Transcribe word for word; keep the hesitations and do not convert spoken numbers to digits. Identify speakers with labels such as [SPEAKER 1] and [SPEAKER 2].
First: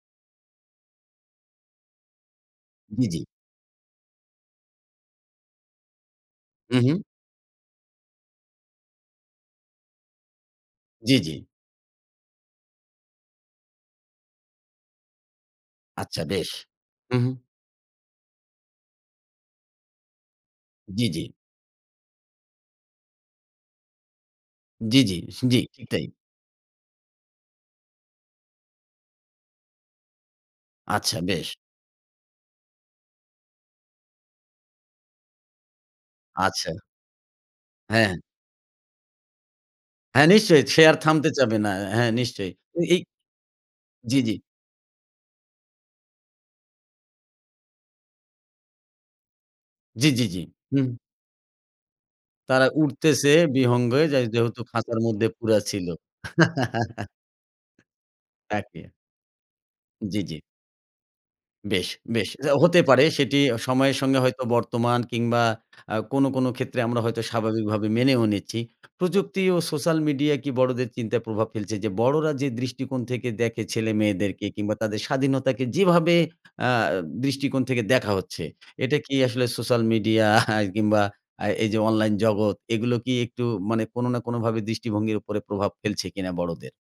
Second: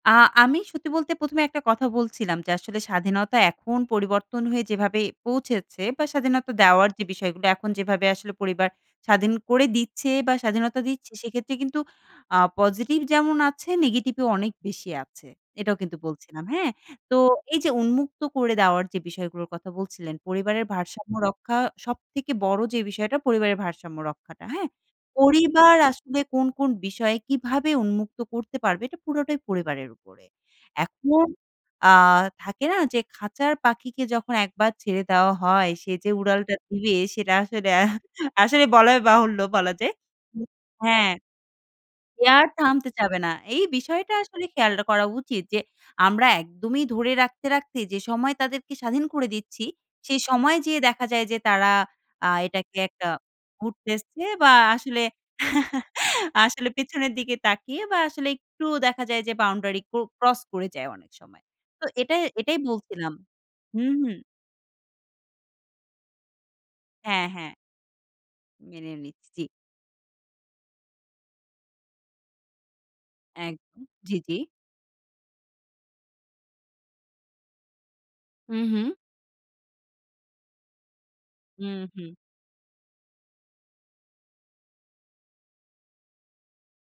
[SPEAKER 1] আ আমি সত্যি বলতে প্রথম এ একটা কথা বলছিলাম যে, আসলে
[SPEAKER 2] জ্বি, জ্বি।
[SPEAKER 1] স্বাধীনতা এখন পরিবর্তন হয়ে যেভাবে পৌঁছেছে বা স্বাধীনতা
[SPEAKER 2] হু,
[SPEAKER 1] দেওয়ার
[SPEAKER 2] হুম।
[SPEAKER 1] যে, বিষয় [unintelligible] এখন যেভাবে আসলে পরিবার স্বাধীন করে দিচ্ছে বা স্বাধীনতা দিচ্ছে
[SPEAKER 2] জ্বি, জ্বি।
[SPEAKER 1] সেক্ষেত্রে কিন্তু আ পজিটিভ যেমন আছে নেগেটিভও অনেক বেশি আছে। এটাও কিন্তু
[SPEAKER 2] আচ্ছা
[SPEAKER 1] বলছিলাম,
[SPEAKER 2] বেশ।
[SPEAKER 1] হ্যাঁ। তো
[SPEAKER 2] হু, হুম।
[SPEAKER 1] এই যে, উন্মুক্ত করে দেওয়ার যে, বিষয়গুলোর কথা বলছিলেন, পরিবারের
[SPEAKER 2] জ্বি,
[SPEAKER 1] ভারসাম্য
[SPEAKER 2] জ্বি।
[SPEAKER 1] রক্ষা সবথেকে বড় যে, বিষয়টা পরিবারের ভারসাম্য রক্ষাটা, হ্যাঁ।
[SPEAKER 2] জ্বি, জ্বি। জ্বি,
[SPEAKER 1] পরিবার
[SPEAKER 2] ঠিক তাই।
[SPEAKER 1] আসলে কোন, কোন বিষয় কীভাবে উন্মুক্ত করতে পারবেন, পুরোটাই পরিবারের উপরে।
[SPEAKER 2] আচ্ছা
[SPEAKER 1] এখন
[SPEAKER 2] বেশ।
[SPEAKER 1] আ থাকে না যে, খাঁচার পাখিকে যখন একবার ছেড়ে দেওয়া হয় সে যে, উড়ালটা
[SPEAKER 2] আচ্ছা।
[SPEAKER 1] দিবে সেটা আসলে
[SPEAKER 2] হ্যাঁ।
[SPEAKER 1] আসলে বলাই বাহুল্য বলা যায়।
[SPEAKER 2] হ্যাঁ, নিশ্চয়ই। সে আর
[SPEAKER 1] হ্যাঁ,
[SPEAKER 2] থামতে চাবে না। হ্যাঁ,
[SPEAKER 1] এ আর
[SPEAKER 2] নিশ্চয়ই। তো
[SPEAKER 1] থামতে
[SPEAKER 2] এই
[SPEAKER 1] চাবে না। এই বিষয়টা
[SPEAKER 2] জ্বি, জ্বি।
[SPEAKER 1] আসলে খেয়ালডা করা উচিত যে, আমরা একদমই ধরে রাখতে, রাখতে যে, সময় তাদেরকে স্বাধীন করে দিচ্ছি,
[SPEAKER 2] জ্বি,
[SPEAKER 1] সেই
[SPEAKER 2] জ্বি, জ্বি।
[SPEAKER 1] সময়ে যেয়ে
[SPEAKER 2] হুম।
[SPEAKER 1] দেখা যায় যে, তারা আ
[SPEAKER 2] তারা
[SPEAKER 1] এটাকে একটা
[SPEAKER 2] উড়তেছে বিহঙ্গে যাই
[SPEAKER 1] [unintelligible] বা
[SPEAKER 2] যেহেতু খাঁচার
[SPEAKER 1] আসলে
[SPEAKER 2] মধ্যে পুড়া ছিল।
[SPEAKER 1] আসলে পেছনের দিকে তাকিয়ে বা আসলে একটু
[SPEAKER 2] একই।
[SPEAKER 1] দেখা যায় যে, বাউন্ডারি ক্র
[SPEAKER 2] জ্বি,
[SPEAKER 1] ক্রস
[SPEAKER 2] জ্বি।
[SPEAKER 1] করে যায় অনেক সময়। তো
[SPEAKER 2] বেশ,
[SPEAKER 1] এটাই
[SPEAKER 2] বেশ। যাও
[SPEAKER 1] এটাই
[SPEAKER 2] হতে পারে
[SPEAKER 1] বলছিলাম।
[SPEAKER 2] সেটি
[SPEAKER 1] হু,
[SPEAKER 2] সময়ের সঙ্গে
[SPEAKER 1] হুম।
[SPEAKER 2] হয়তো বর্তমান কিংবা আ কোন, কোন ক্ষেত্রে আমরা হয়তো
[SPEAKER 1] হ্যাঁ, হ্যাঁ।
[SPEAKER 2] স্বাভাবিকভাবে মেনেও নিচ্ছি।
[SPEAKER 1] মেনে নিচ্ছি।
[SPEAKER 2] প্রযুক্তি
[SPEAKER 1] জ্বি।
[SPEAKER 2] ও সোসাল মিডিয়া কি বড়দের চিন্তায় প্রভাব ফেলছে যে, বড়রা যে, দৃষ্টিকোণ থেকে দেখে
[SPEAKER 1] একদম। জ্বি, জ্বি।
[SPEAKER 2] ছেলেমেয়েদেরকে কিংবা তাদের স্বাধীনতাকে যেভাবে আ দৃষ্টিকোণ থেকে দেখা হচ্ছে,
[SPEAKER 1] হু, হুম।
[SPEAKER 2] এটা কি আসলে সোশ্যাল মিডিয়া কিংবা আ
[SPEAKER 1] হু,
[SPEAKER 2] এই যে,
[SPEAKER 1] হুম।
[SPEAKER 2] অনলাইন জগৎ এগুলো কি একটু মানে কোন না কোনভাবে দৃষ্টিভঙ্গির উপরে প্রভাব ফেলছে কিনা বড়দের?